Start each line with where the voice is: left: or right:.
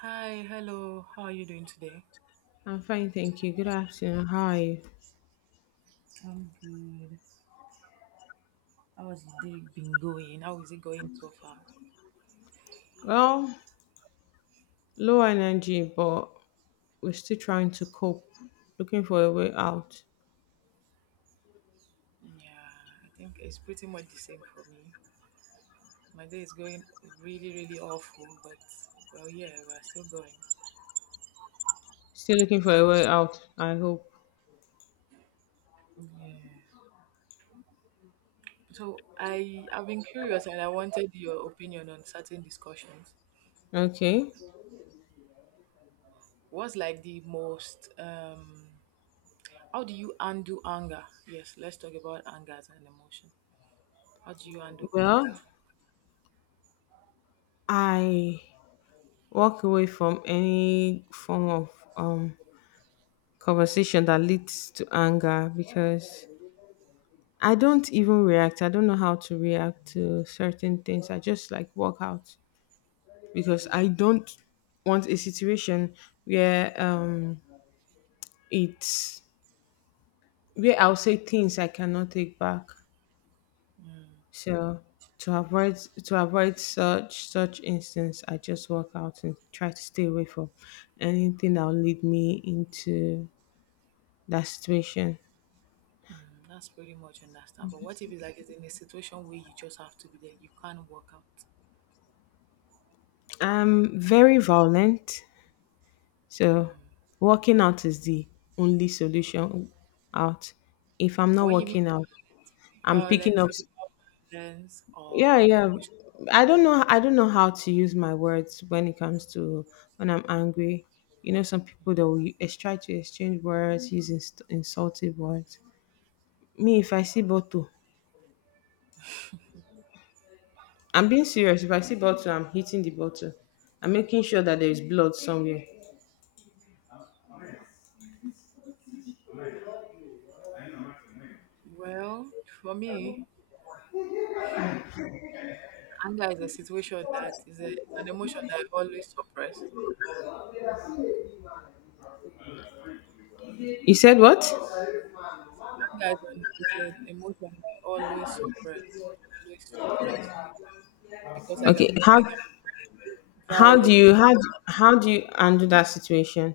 right: Hi, hello. How are you doing today?
left: I'm fine, thank you. Good afternoon. Hi.
right: I'm good. How has the day been going? How is it going so far?
left: Well, low energy, but we're still trying to cope. Looking for a way out.
right: Yeah, I think it's pretty much the same for me. My day is going really, really awful, but well, yeah, we're still going.
left: Still looking for a way out, I hope.
right: Yeah. So I've been curious and I wanted your opinion on certain discussions.
left: Okay.
right: What's like the most how do you undo anger? Yes, let's talk about anger as an emotion. How do you undo anger?
left: Well, I walk away from any form of um conversation that leads to anger because I don't even react. I don't know how to react to certain things. I just like walk out because I don't want a situation where it's where I'll say things I cannot take back.
right: Hmm.
left: So to avoid to avoid such instance, I just walk out and try to stay away from anything that'll lead me into that situation.
right: Mm, that's pretty much understandable. What if it's like it's in a situation where you just have to be there, you can't work out?
left: I'm very violent, so working out is the only solution out. If I'm not
right: When you mean
left: working out, I'm picking
right: violent,
left: up.
right: physical violence
left: Yeah,
right: or
left: yeah,
right: emotion,
left: I don't know how to use my words when it comes to when I'm angry. You know, some people that will try to exchange words, use insultive words. Me, if I see bottle, I'm being serious, if I see bottle, I'm hitting the bottle. I'm making sure that there is blood somewhere.
right: well, for me, anger is a situation that is a, it's an emotion that I always suppress.
left: You said what?
right: Anger is an emotion that I always suppress because
left: Okay,
right: I can be
left: how do
right: violent
left: you
right: too.
left: how do, how do you handle that situation?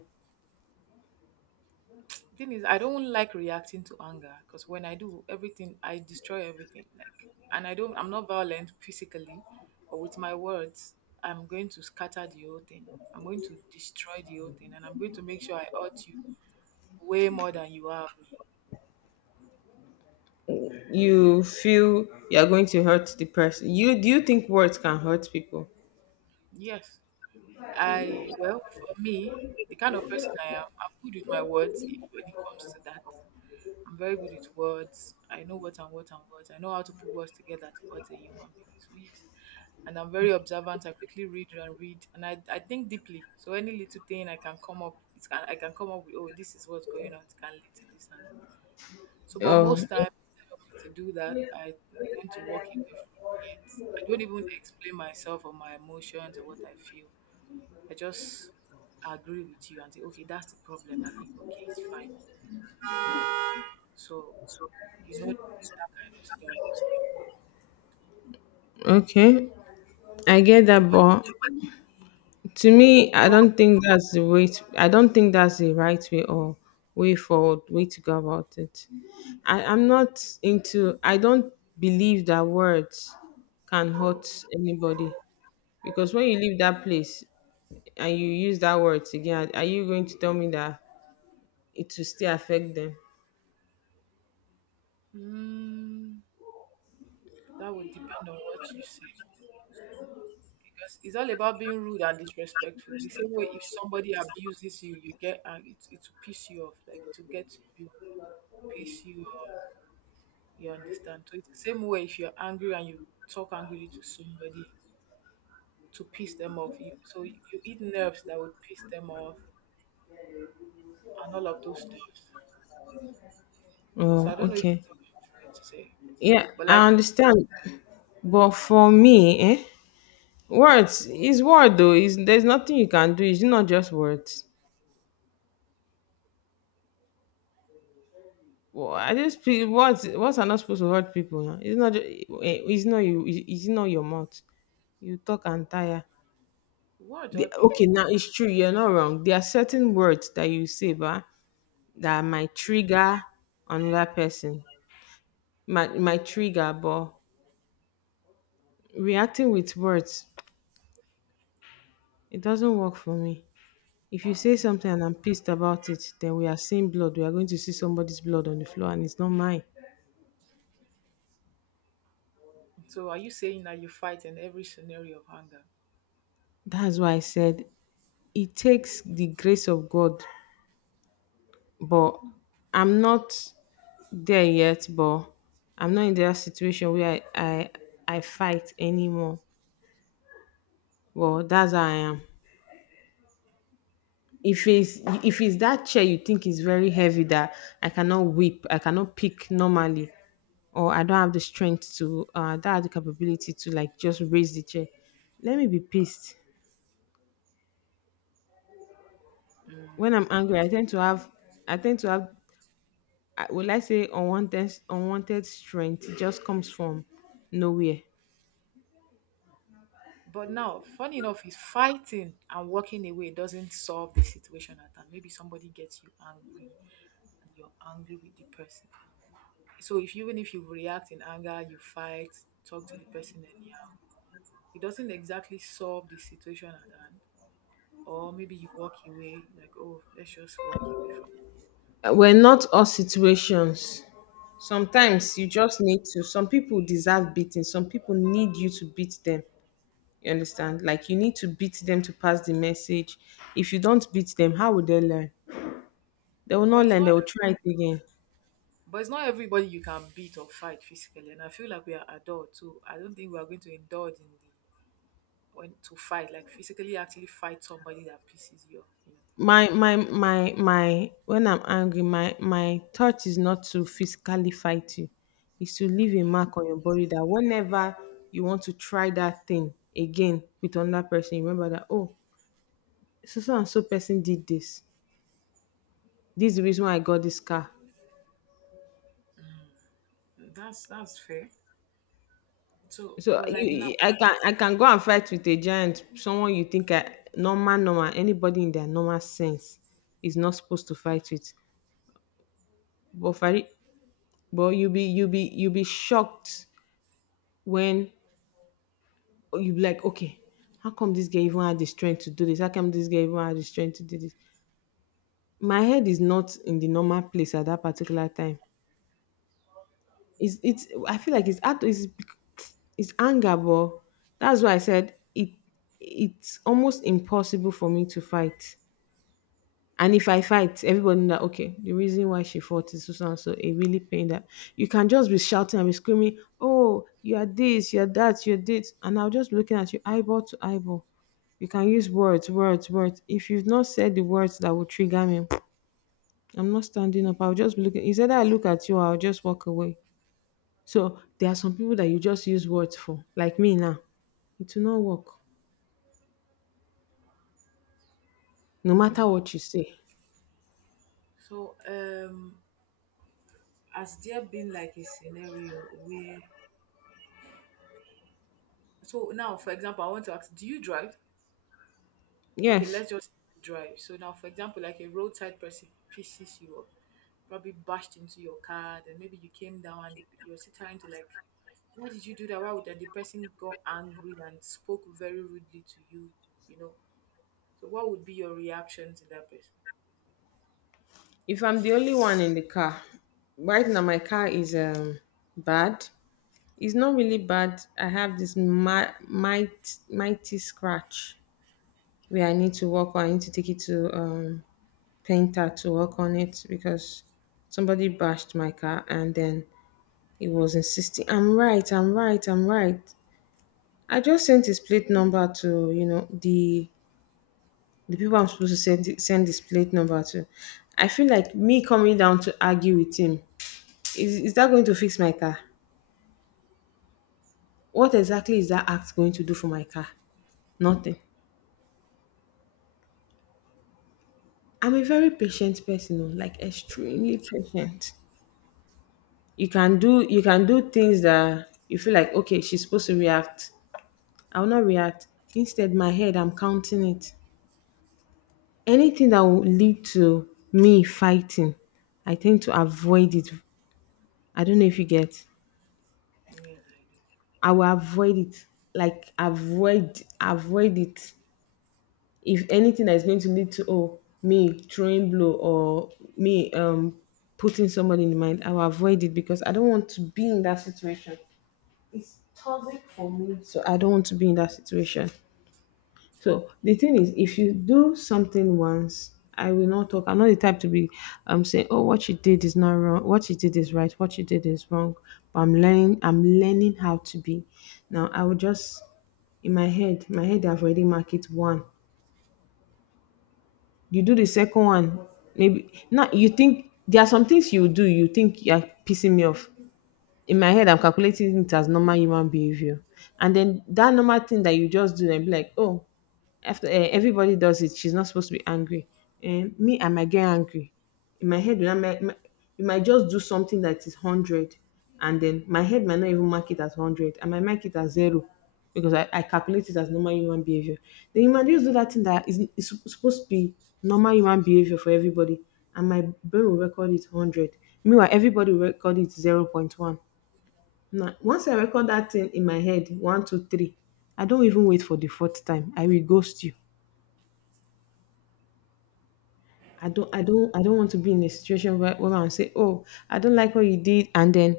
right: The thing is, I don't like reacting to anger because when I do, everything I destroy everything. Like, and I don't. I'm not violent physically, but with my words, I'm going to scatter the whole thing. I'm going to destroy the whole thing, and I'm going to make sure I hurt you way more than you have me.
left: You feel you're going to hurt the person? You do you think words can hurt people?
right: Yes, I. Well, for me, the kind of person I am, I'm good with my words. When it comes to that, I'm very good with words. I know what and what and what. I know how to put words together to hurt a human being. So yes. And I'm very observant. I quickly read and read, and I think deeply. So any little thing I can come up, it can I can come up with. Oh, this is what's going on. It can lead to this and this. So, but most
left: Oh,
right: time instead of me to do that, I tend to walk away from it. I don't even explain myself or my emotions or what I feel. I just agree with you and say, okay, that's the problem. I'll be okay. It's fine. So you know that kind of stuff.
left: okay, I get
right: So,
left: that,
right: but
left: but to me, I
right: God,
left: don't think that's the way. To, I don't think that's the right way or way forward, way to go about it. I, I'm not into. I don't believe that words can hurt anybody, because when you leave that place and you use that words again, are you going to tell me that it will still affect them?
right: mm, that would depend on what you say. Because it's all about being rude and disrespectful. The same way if somebody abuses you, you get and it will piss you off. Like it to get you piss you off. You understand? So it's the same way if you're angry and you talk angrily to somebody to piss them off. You, so you eat nerves that would piss them off and all of those stuff. So I
left: Oh,
right: don't know if
left: okay.
right: you know what to say.
left: Yeah,
right: But
left: I
right: like
left: understand. But for me, eh, words is word though. Is there's nothing you can do. It's not just words. Well, I just feel words are not supposed to hurt people. Huh? It's not eh, it's not you it's not your mouth. You talk and tire.
right: what are the odd people
left: Okay,
right: now?
left: now it's true. You're not wrong. There are certain words that you say, but that
right: Mm.
left: might trigger another person. Might trigger, but reacting with words, it doesn't work for me. If you say something and I'm pissed about it, then we are seeing blood. We are going to see somebody's blood on the floor, and it's not mine.
right: So are you saying that you fight in every scenario of anger?
left: That's why I said it takes the grace of God, but I'm not there yet. But I'm not in that situation where I fight anymore. Well, that's how I am. If it's that chair you think is very heavy that I cannot whip, I cannot pick normally, or I don't have the strength to, that the capability to like just raise the chair. Let me be pissed. When I'm angry, I tend to have, I tend to have, I- will I say unwanted strength. It just comes from nowhere.
right: But now, funny enough, is fighting and walking away doesn't solve the situation at hand. Maybe somebody gets you angry and you're angry with the person. So if even if you react in anger, you fight, talk to the person anyhow, it doesn't exactly solve the situation at hand. Or maybe you walk away, like, oh, let's just walk away from
left: We're not all situations. Sometimes you just need to. Some people deserve beating. Some people need you to beat them. You understand? Like you need to beat them to pass the message. If you don't beat them, how will they learn? They will
right: it.
left: not learn. They will try it again.
right: But it's not everybody you can beat or fight physically. And I feel like we are adults, so I don't think we are going to indulge in the when to fight, like physically actually fight somebody that pisses you off, you know.
left: My my my my. When I'm angry, my thought is not to physically fight you. It's to
right: Mm.
left: leave a mark on your body that whenever you want to try that thing again with another person, you remember that, oh, so so and so person did this. This is the reason why I got this car.
right: Mm, that's fair. So,
left: So
right: but like now,
left: you, I can go and fight with a giant, someone you think I, normal anybody in their normal sense is not supposed to fight with. But for it, but you be shocked when you be like, okay, how come this guy even had the strength to do this? How come this guy even had the strength to do this? My head is not in the normal place at that particular time. It's I feel like it's hard it's bec- it's anger, but that's why I said it's almost impossible for me to fight. And if I fight, everybody know that okay, the reason why she fought is so so and so it really pained that you can just be shouting and be screaming, oh, you are this, you are that, you're this, and I'll just be looking at you eyeball to eyeball. You can use words. If you've not said the words that will trigger me, I'm not standing up. I'll just be looking. Instead, I look at you, I'll just walk away. So there are some people that you just use words for, like me now. It will not work, no matter what you say.
right: so has there been like a scenario where? So now, for example, I want to ask: do you drive? Okay,
left: Yes,
right: let's just drive. So now, for example, like a roadside person pisses you off, probably bashed into your car, then maybe you came down and you're still trying to like, why did you do that? Why would that? The person got angry and spoke very rudely to you, you know. So what would be your reaction to that person?
left: if I'm the only one in the car, right now my car is bad. It's not really bad. I have this might mighty scratch where I need to work on. I need to take it to painter to work on it because somebody bashed my car, and then he was insisting I'm right. I just sent his plate number to, you know, the people I'm supposed to send this plate number to. I feel like me coming down to argue with him is that going to fix my car? What exactly is that act going to do for my car? Nothing. I'm a very patient person, oh, like extremely patient. You can do things that you feel like okay, she's supposed to react. I will not react. Instead, my head, I'm counting it. Anything that will lead to me fighting, I tend to avoid it. I don't know if you get.
right: Yes, I do.
left: I will avoid it. Like avoid it. If anything that is going to lead to oh me throwing blow or me putting somebody in mind, I will avoid it because I don't want to be in that situation. It's toxic for me. So I don't want to be in that situation. So the thing is, if you do something once, I will not talk. I'm not the type to be saying, "Oh, what you did is not wrong. What you did is right. What you did is wrong." But I'm learning. I'm learning how to be. Now I will just in my head. My head, I've already marked it one. You do the second one, maybe. Now you think there are some things you do. You think you are pissing me off in my head, I'm calculating it as normal human behavior. And then that normal thing that you just do and be like, oh, after everybody does it, she's not supposed to be angry. And me, I might get angry. In my head, when you might just do something that is 100. And then my head might not even mark it as 100. I might mark it as zero because I calculate it as normal human behavior. Then you might just do that thing that is, supposed to be normal human behavior for everybody. And my brain will record it 100. Meanwhile, everybody will record it 0 0.1. Now, once I record that thing in my head, one, two, three, I don't even wait for the fourth time. I will ghost you. I don't want to be in a situation where I'm say, oh, I don't like what you did, and then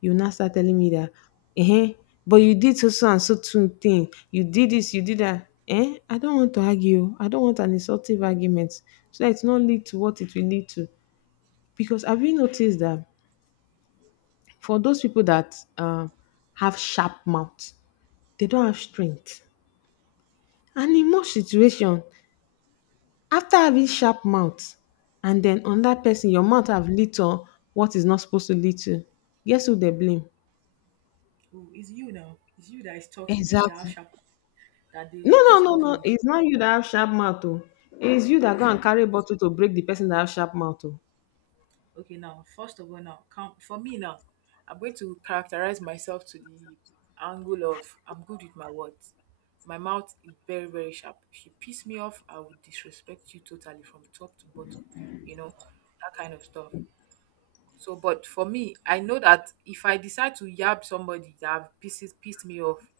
left: you now start telling me that eh, but you did so so and so two thing. You did this, you did that. Eh? I don't want to argue. I don't want an insultive argument. So that it's not lead to what it will lead to. Because have you noticed that for those people that have sharp mouth, they don't have strength, and in most situation after having sharp mouth and then on that person your mouth have lit on what is not supposed to lead to, guess who they blame?
right: Oh, it's you now. It's you that is talking. You that are
left: Exactly.
right: sharp. That they pissed off
left: No,
right: in the.
left: it's not you that have sharp mouth oh, it's you that go
right: It's
left: and
right: you.
left: carry bottle to break the person that have sharp mouth oh,
right: Okay, now first of all, now come for me now. I'm going to characterize myself to the angle of I'm good with my words. My mouth is very very sharp. If you piss me off, I would disrespect you totally from top to bottom. You know that kind of stuff. So, but for me, I know that if I decide to yab somebody that have pisses pissed me off,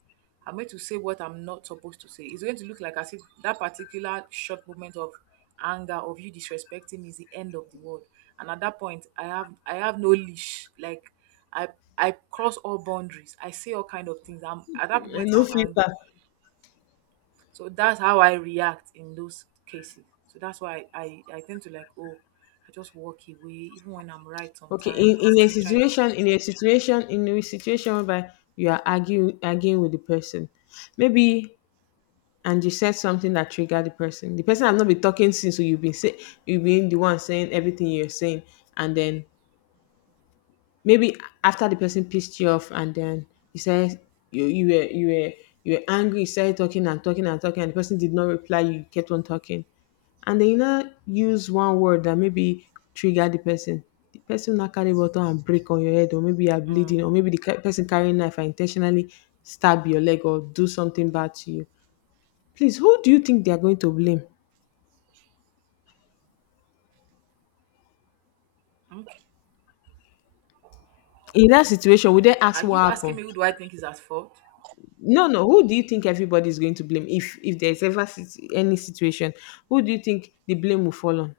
right: I'm going to say what I'm not supposed to say. It's going to look like as if that particular short moment of anger of you disrespecting me is the end of the world. And at that point, I have no leash. Like I I cross all boundaries. I say all kind of things. I'm at that
left: and
right: moment
left: no
right: I'm angry.
left: filter.
right: So that's how I react in those cases. So that's why I tend to like, oh, I just walk away. Even when I'm right
left: Okay,
right: sometimes, they still try to
left: in a situation whereby you are arguing with the person, maybe. And you said something that triggered the person. The person have not been talking since, so you've been say, you've been the one saying everything you're saying, and then maybe after the person pissed you off, and then you said you you were you were you were angry, you started talking and talking and talking, and the person did not reply. You kept on talking, and then you now use one word that maybe triggered the person. The person now carry bottle and break on your head, or maybe you are bleeding,
right: Mm.
left: or maybe the person carrying knife and intentionally stab your leg or do something bad to you. Please, who do you think they are going to blame?
right: Okay.
left: In that situation, would they
right: Are
left: ask what
right: you asking
left: happened?
right: me who do I think is at fault?
left: No, no. Who do you think everybody is going to blame? If there's ever any situation, who do you think the blame will fall on?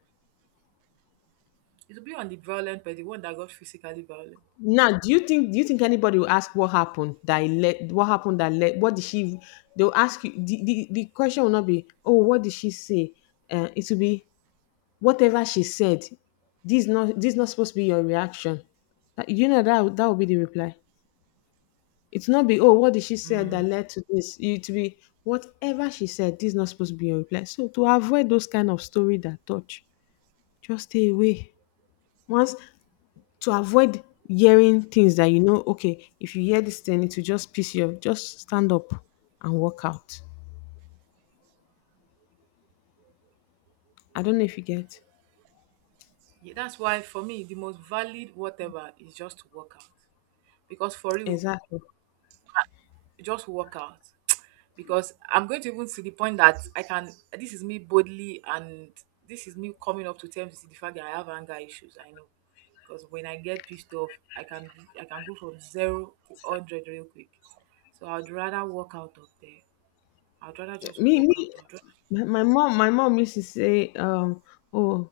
right: It will be on the violent, but the one that got physically violent.
left: Now, do you think anybody will ask what happened that led what did she they'll ask you the, question will not be, "Oh, what did she say?" It will be, "Whatever she said. This is not supposed to be your reaction." You know that will be the reply. It's not be, "Oh, what did she say that led to this?" It to be, "Whatever she said, this is not supposed to be your reply." So to avoid those kind of story that touch, just stay away. Once to avoid hearing things that, you know, okay, if you hear this thing, it will just piss you off. Just stand up and walk out. I don't know if you get.
right: Yeah, that's why for me the most valid whatever is just to work out. Because for you,
left: Exactly.
right: just work out. Because I'm going to even to the point that I can. This is me boldly, and this is me coming up to terms with the fact that I have anger issues. I know. Because when I get pissed off, I can I can go from zero to hundred real quick. So I'd rather walk out of there. I'd rather just
left: Me,
right: walk out.
left: me,
right: I'd
left: my mom used to say, oh,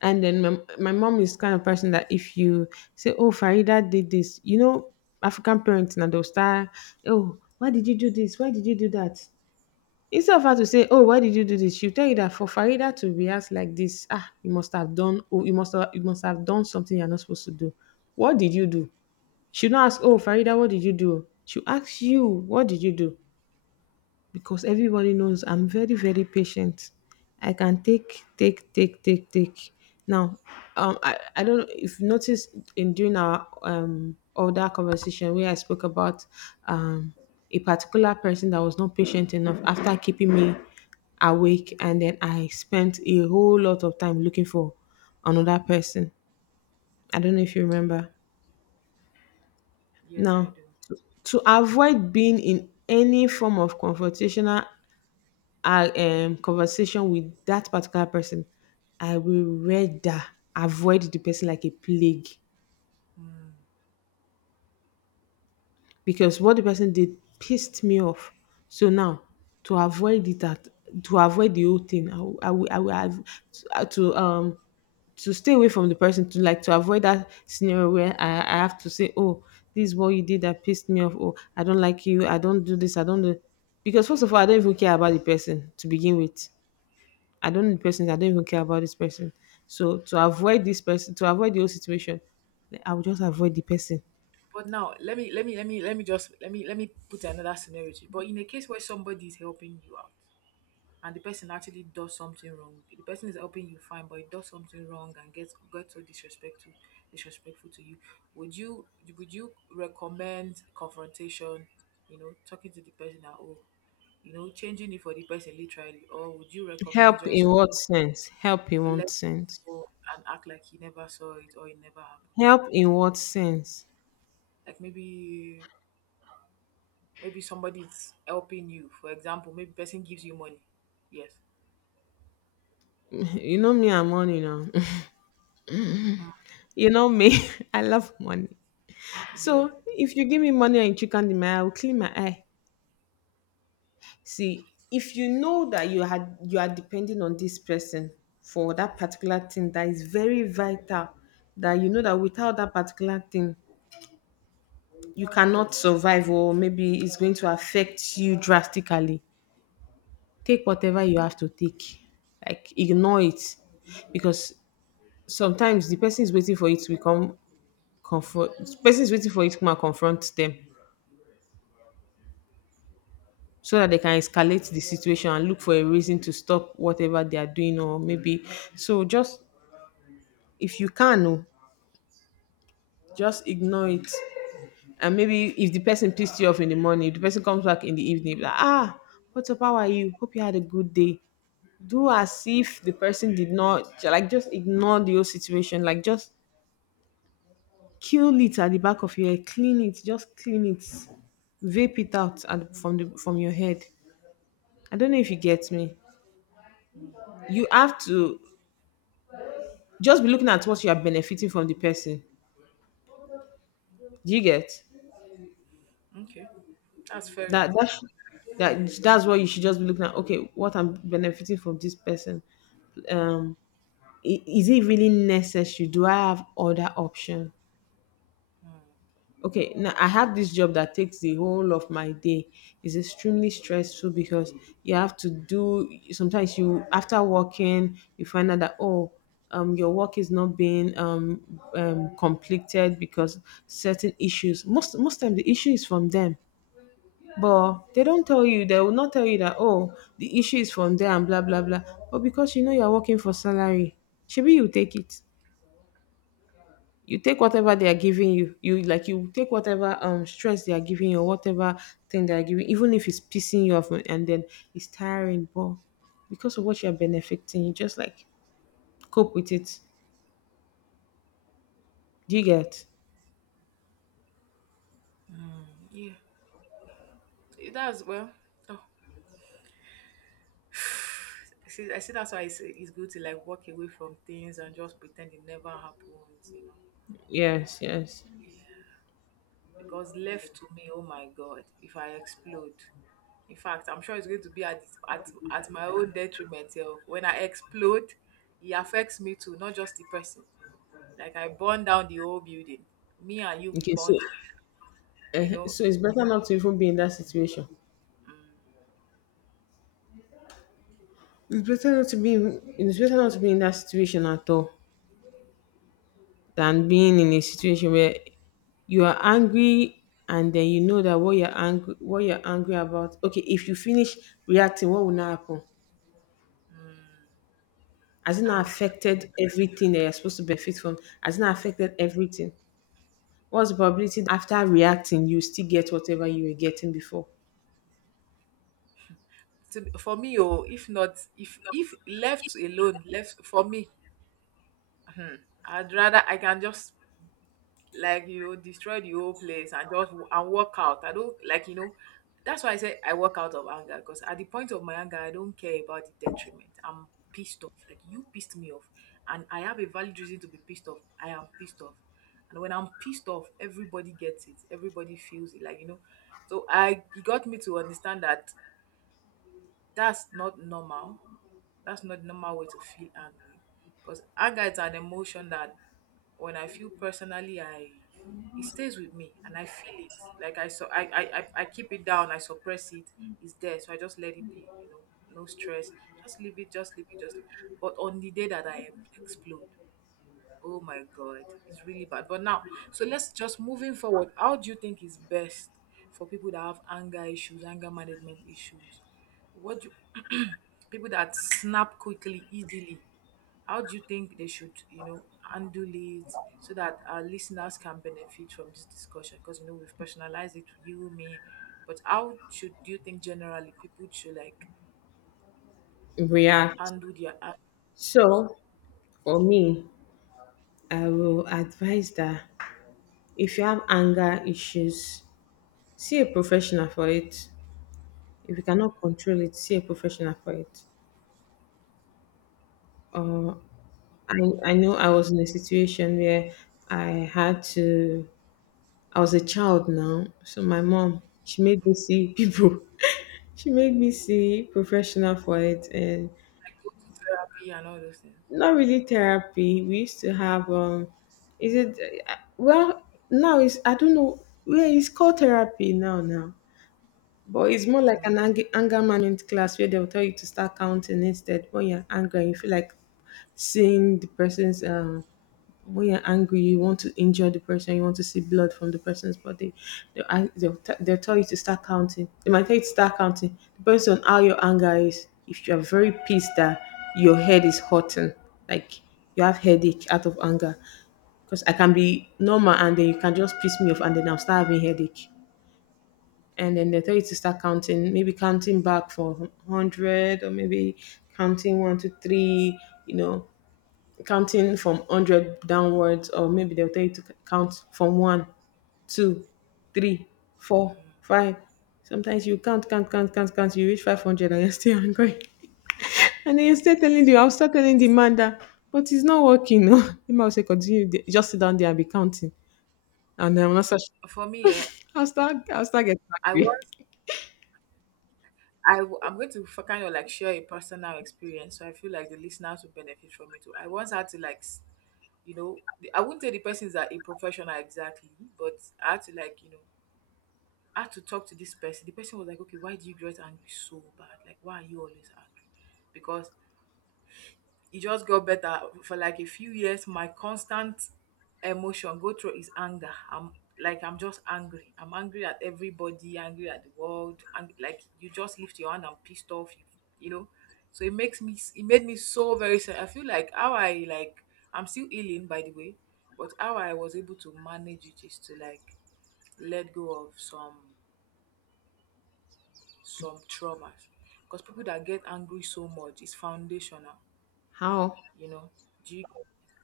left: and then my mom is kind of person that if you say, oh, Farida did this, you know, African parents now they'll start, oh, why did you do this? Why did you do that? Instead of her to say, oh, why did you do this? She'll tell you that for Farida to react like this, ah, you must have done, oh, you must have done something you're not supposed to do. What did you do? She'll not ask, oh, Farida, what did you do? She'll ask you, what did you do? Because everybody knows I'm very patient. I can take. Now, I don't know if you noticed in during our older conversation where I spoke about um a particular person that was not patient enough after keeping me awake, and then I spent a whole lot of time looking for another person. I don't know if you remember.
right: Yes, I
left: Now,
right: do.
left: to avoid being in any form of confrontational our conversation with that particular person, I will rather avoid the person like a plague because what the person did pissed me off. So now, to avoid it at to avoid the whole thing, I will have to, to um to stay away from the person to like to avoid that scenario where I have to say, oh, this is what you did that pissed me off. Oh, I don't like you. I don't do this. I don't do, because first of all, I don't even care about the person to begin with. I don't need person. I don't even care about this person. So to avoid this person, to avoid the whole situation, I will just avoid the person.
right: But now let me let me let me let me just let me put another scenario. To you. But in a case where somebody is helping you out and the person actually does something wrong, the person is helping you fine, but it does something wrong and gets so disrespectful to you. Would you would you recommend confrontation? You know, talking to the person now, oh, you know, changing it for the person literally, or would you
left: Help
right: recommend
left: in
right: just
left: what sense?
right: let go and act like he never saw it or it never happened?
left: Help in what sense?
right: Like maybe maybe somebody's helping you. For example, maybe person gives you money. Yes.
left: You know me, I'm money now.
right: Mm.
left: You know me, I love money.
right: Yes.
left: So if you give me money and chicken the eye, I will clean my eye. See, if you know that you are depending on this person for that particular thing that is very vital, that you know that without that particular thing, you cannot survive or maybe it's going to affect you drastically, take whatever you have to take, like ignore it, because sometimes the person is waiting for it to become comfort the person is waiting for it to come and confront them so that they can escalate the situation and look for a reason to stop whatever they are doing or maybe. So just, if you can, oh, just ignore it. And maybe if the person pissed you off in the morning, if the person comes back in the evening, be like, ah, what's up, how are you, hope you had a good day. Do as if the person did not, like, just ignore the whole situation, like, just kill it at the back of your head, clean it, just clean it, vape it out and from the from your head. I don't know if you get me. You have to just be looking at what you are benefiting from the person. Do you get?
right: Okay. That's fair
left: That that
right: enough.
left: sh- that that's what you should just be looking at okay what I'm benefiting from this person um I- is it really necessary do I have other option
right: Mm.
left: okay now I have this job that takes the whole of my day it's extremely stressful because you have to do sometimes you after working you find out that oh your work is not being completed because certain issues most most time the issue is from them but they don't tell you they will not tell you that oh the issue is from there and blah blah blah but because you know you're working for salary maybe you take it you take whatever they are giving you you like you take whatever stress they are giving you or whatever thing they are giving even if it's pissing you off and then it's tiring but because of what you're benefiting you just like cope with it do you get
right: Yeah. Eh, that's well. Oh, I see that's why it's good to like walk away from things and just pretend it never happened, you know.
left: yes, yes.
right: Because left to me, oh my God, if I explode, in fact, I'm sure it's going to be at at my own detriment. Self. When I explode, it affects me too, not just the person. Like I burn down the whole building. Me and you, we
left: Okay, so
right: burn. You know
left: so it's better not to even be in that situation. It's better not to be in that situation at all than being in a situation where you are angry, and then you know that what you're angry about. Okay, if you finish reacting, what will now happen? Has it not
right: and
left: affected everything that you're supposed to benefit from? Has it not affected everything? What's the probability that after reacting you still get whatever you were getting before
right: to, for me, oh if not if if left alone left for me, I'd rather I can just like you know, destroy the whole place and just and walk out. I don't like you know that's why I say I walk out of anger because at the point of my anger I don't care about the detriment. I'm pissed off, like you pissed me off and I have a valid reason to be pissed off. I am pissed off, and when I'm pissed off everybody gets it, everybody feels it, like you know. So I, it got me to understand that that's not normal. That's not the normal way to feel angry. Because anger is an emotion that when I feel personally, I it stays with me and I feel it. Like I so I keep it down, I suppress it. It's there, so I just let it be. You know, no stress. Just leave it. Just leave it. Just. Leave it. But on the day that I explode, oh my god, it's really bad. But now, so let's just moving forward. How do you think is best for people that have anger issues, anger management issues? What do you, people that snap quickly, easily? How do you think they should, you know, handle it so that our listeners can benefit from this discussion? Because you know we've personalized it to you, me, but how should do you think generally people should like
left: react?
right: handle their issues,
left: So, for me, I will advise that if you have anger issues, see a professional for it. If you cannot control it, see a professional for it. Uh, I, I know I was in a situation where I had to, I was a child now. So my mom, she made me see people. She made me see professional for it. And
right: like go to therapy and all those things?
left: not really therapy. We used to have, is it, well, now it's, I don't know, well, it's called therapy now. But it's more like an anger management class where they'll tell you to start counting instead. When you're angry, and you feel like seeing the person's when you're angry, you want to injure the person, you want to see blood from the person's body, they'll tell you to start counting. They might tell you to start counting, depends on how your anger is. If you are very pissed that your head is hurting, like you have headache out of anger, because I can be normal and then you can just piss me off and then I'll start having headache. And then they tell you to start counting, maybe counting back for 100, or maybe counting one, two, three, you know, counting from 100 downwards, or maybe they'll tell you to count from one, two, three, four, five. Sometimes you count, you reach 500 and you're still angry. And then you're still telling the I'll start telling the man that, but it's not working. No. The man will say continue just sit down there and be counting. And then I'm not such.
right: For me, yeah,
left: I'll start getting
right: I
left: angry.
right: was. I'm going to for kind of like share a personal experience, so I feel like the listeners will benefit from it too. I once had to like, you know, I wouldn't say the person is a professional exactly, but I had to like, you know, I had to talk to this person. The person was like, okay, why do you get angry so bad? Like, why are you always angry? Because it just got better for like a few years. My constant emotion go through is anger. I'm like, I'm just angry. I'm angry at everybody, angry at the world. And like, you just lift your hand and pissed off, you know? So it made me so very sad. I feel like I'm still healing, by the way, but how I was able to manage it is to like let go of some traumas. Because people that get angry so much is foundational,
left: How?
right: you know. Do you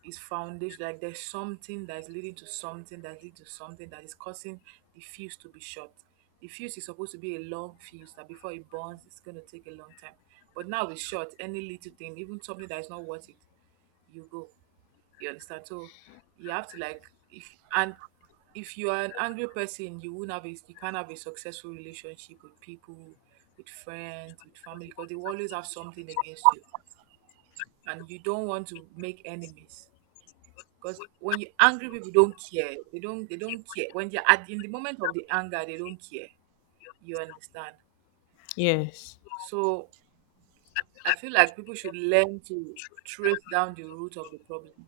right: Is foundation like there's something that's leading to something that leads to something that is causing the fuse to be short. The fuse is supposed to be a long fuse that before it burns, it's gonna take a long time. But now it's short, any little thing, even something that is not worth it, you go. You understand? So you have to if and if you are an angry person, you can't have a successful relationship with people, with friends, with family, because they will always have something against you. And you don't want to make enemies. Because when you angry people don't care. They don't care. When they're at in the moment of the anger, they don't care. You understand?
left: Yes,
right: So I feel like people should learn to trace down the root of the problem,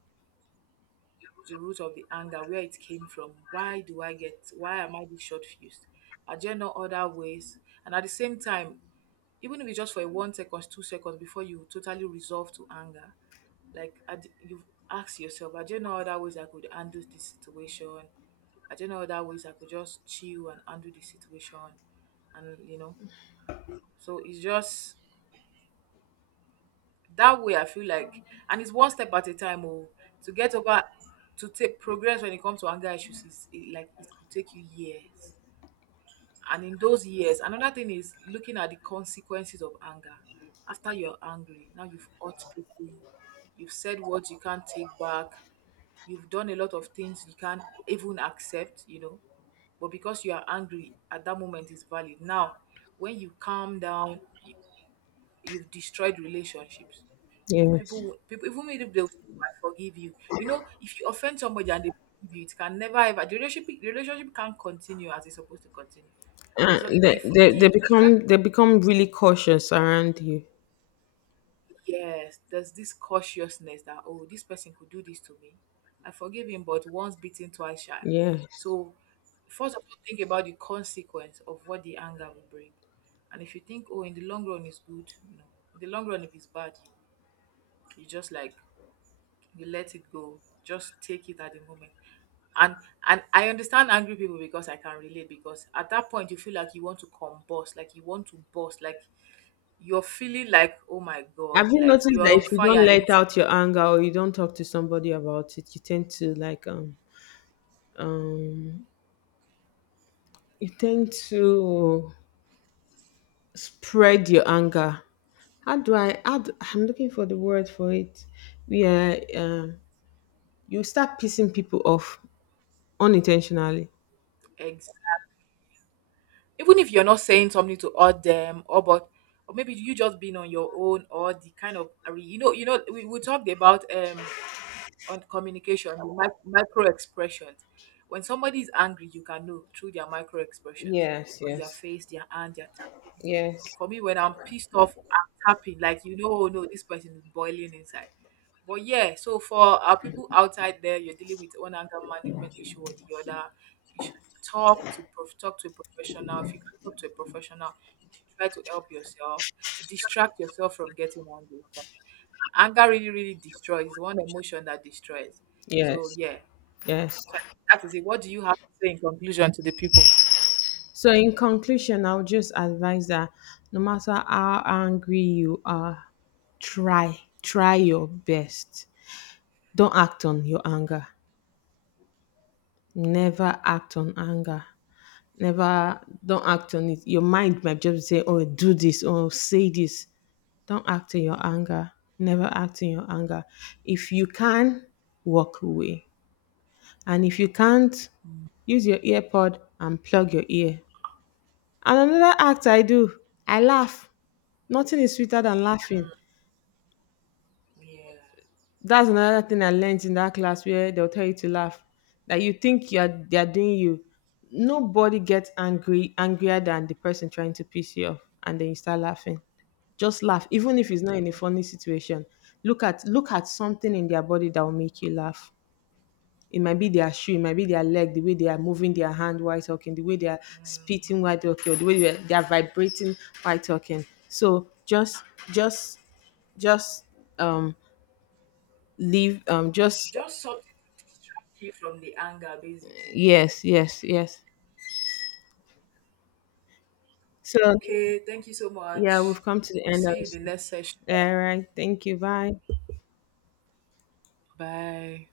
right: the root of the anger, where it came from. Why am I this short fused? Are there no other ways? And at the same time, even if it's just for a 1 second, 2 seconds before you totally resolve to anger, like at the- you ask yourself, are there no other ways I could handle this situation? Are there no other ways I could just chill and handle the situation? And you know, so it's just that way I feel like. And it's one step at a time to get over, to take progress when it comes to anger issues. Like it could take you years. And in those years, another thing is looking at the consequences of anger. After you're angry, now you've hurt people, you've said what you can't take back, you've done a lot of things you can't even accept, you know. But because you are angry at that moment is valid. Now when you calm down, you've destroyed relationships.
left: yes.
right: People, even if they forgive you, you know, if you offend somebody and they forgive you, it can never ever the relationship can't continue as it's supposed to continue. There's a the f-
left: They
right: the, fact,
left: become, they become really cautious around you.
right: yes, there's this cautiousness that, oh, this person could do this to me. I forgive him, but once bitten, twice shy.
left: Yes.
right: So first of all, think about the consequence of what the anger will bring. And if you think, oh, in the long run it's good, no. In the long run, if it's bad, you just like you let it go, just take it at the moment. And and i understand angry people because I can relate, because at that point you feel like you want to combust, like you want to burst, like you're feeling like, oh my god,
left: Have you
right: like
left: noticed that
right: you're
left: if
right: on
left: you
right: fire
left: don't let
right: inside.
left: out your anger or you don't talk to somebody about it, you tend to like you tend to spread your anger. How do I how do, I'm looking for the word for it. Yeah, you start pissing people off unintentionally.
right: Eggs, even if you're not saying something to all them or maybe you just being on your own or the kind of, you know, we talked about on communication, the micro expressions. When somebody is angry, you can know through their micro expressions
left: Yes,
right: on their
left: yes,
right: face, their hand, their tapping.
left: yes,
right: For me, when I'm pissed off, I'm tapping. Like you know, oh no, this person is boiling inside. But yeah, so for our people outside there, you're dealing with one anger management issue or the other. You should talk to a professional. If you can talk to a professional, you should try to help yourself. Distract yourself from getting angry. Anger really, really destroys. It's one emotion that destroys. So
left: yes,
right: yeah.
left: yes.
right: So that is it. What do you have to say in conclusion to the people?
left: So, in conclusion, I would just advise that no matter how angry you are, try, try your best. Don't act on your anger. Never act on anger. Never, don't act on it. Your mind might just say, "Oh, do this," or "Say this." Don't act in your anger. Never act in your anger. If you can, walk away. And if you can't, use your earpod and plug your ear. And another act I do, I laugh. Nothing is sweeter than laughing.
right: Yeah.
left: That's another thing I learned in that class where they'll tell you to laugh. That you think you're they're doing you. Nobody gets angry angrier than the person trying to piss you off and then you start laughing. Just laugh. Even if it's not in a funny situation. Look at something in their body that will make you laugh. It might be their shoe, it might be their leg, the way they are moving their hand while talking, the way they are spitting while talking, or the way they are vibrating while talking. So just just um just.
right: Just something to distract you from the anger, basically.
left: Yes, yes, yes. So,
right: Okay, thank you so
left: yeah,
right: much.
left: we've come to the
right: We'll
left: end
right: see
left: of
right: you in the
left: this.
right: next session.
left: All right. Thank you. Bye.
right: Bye.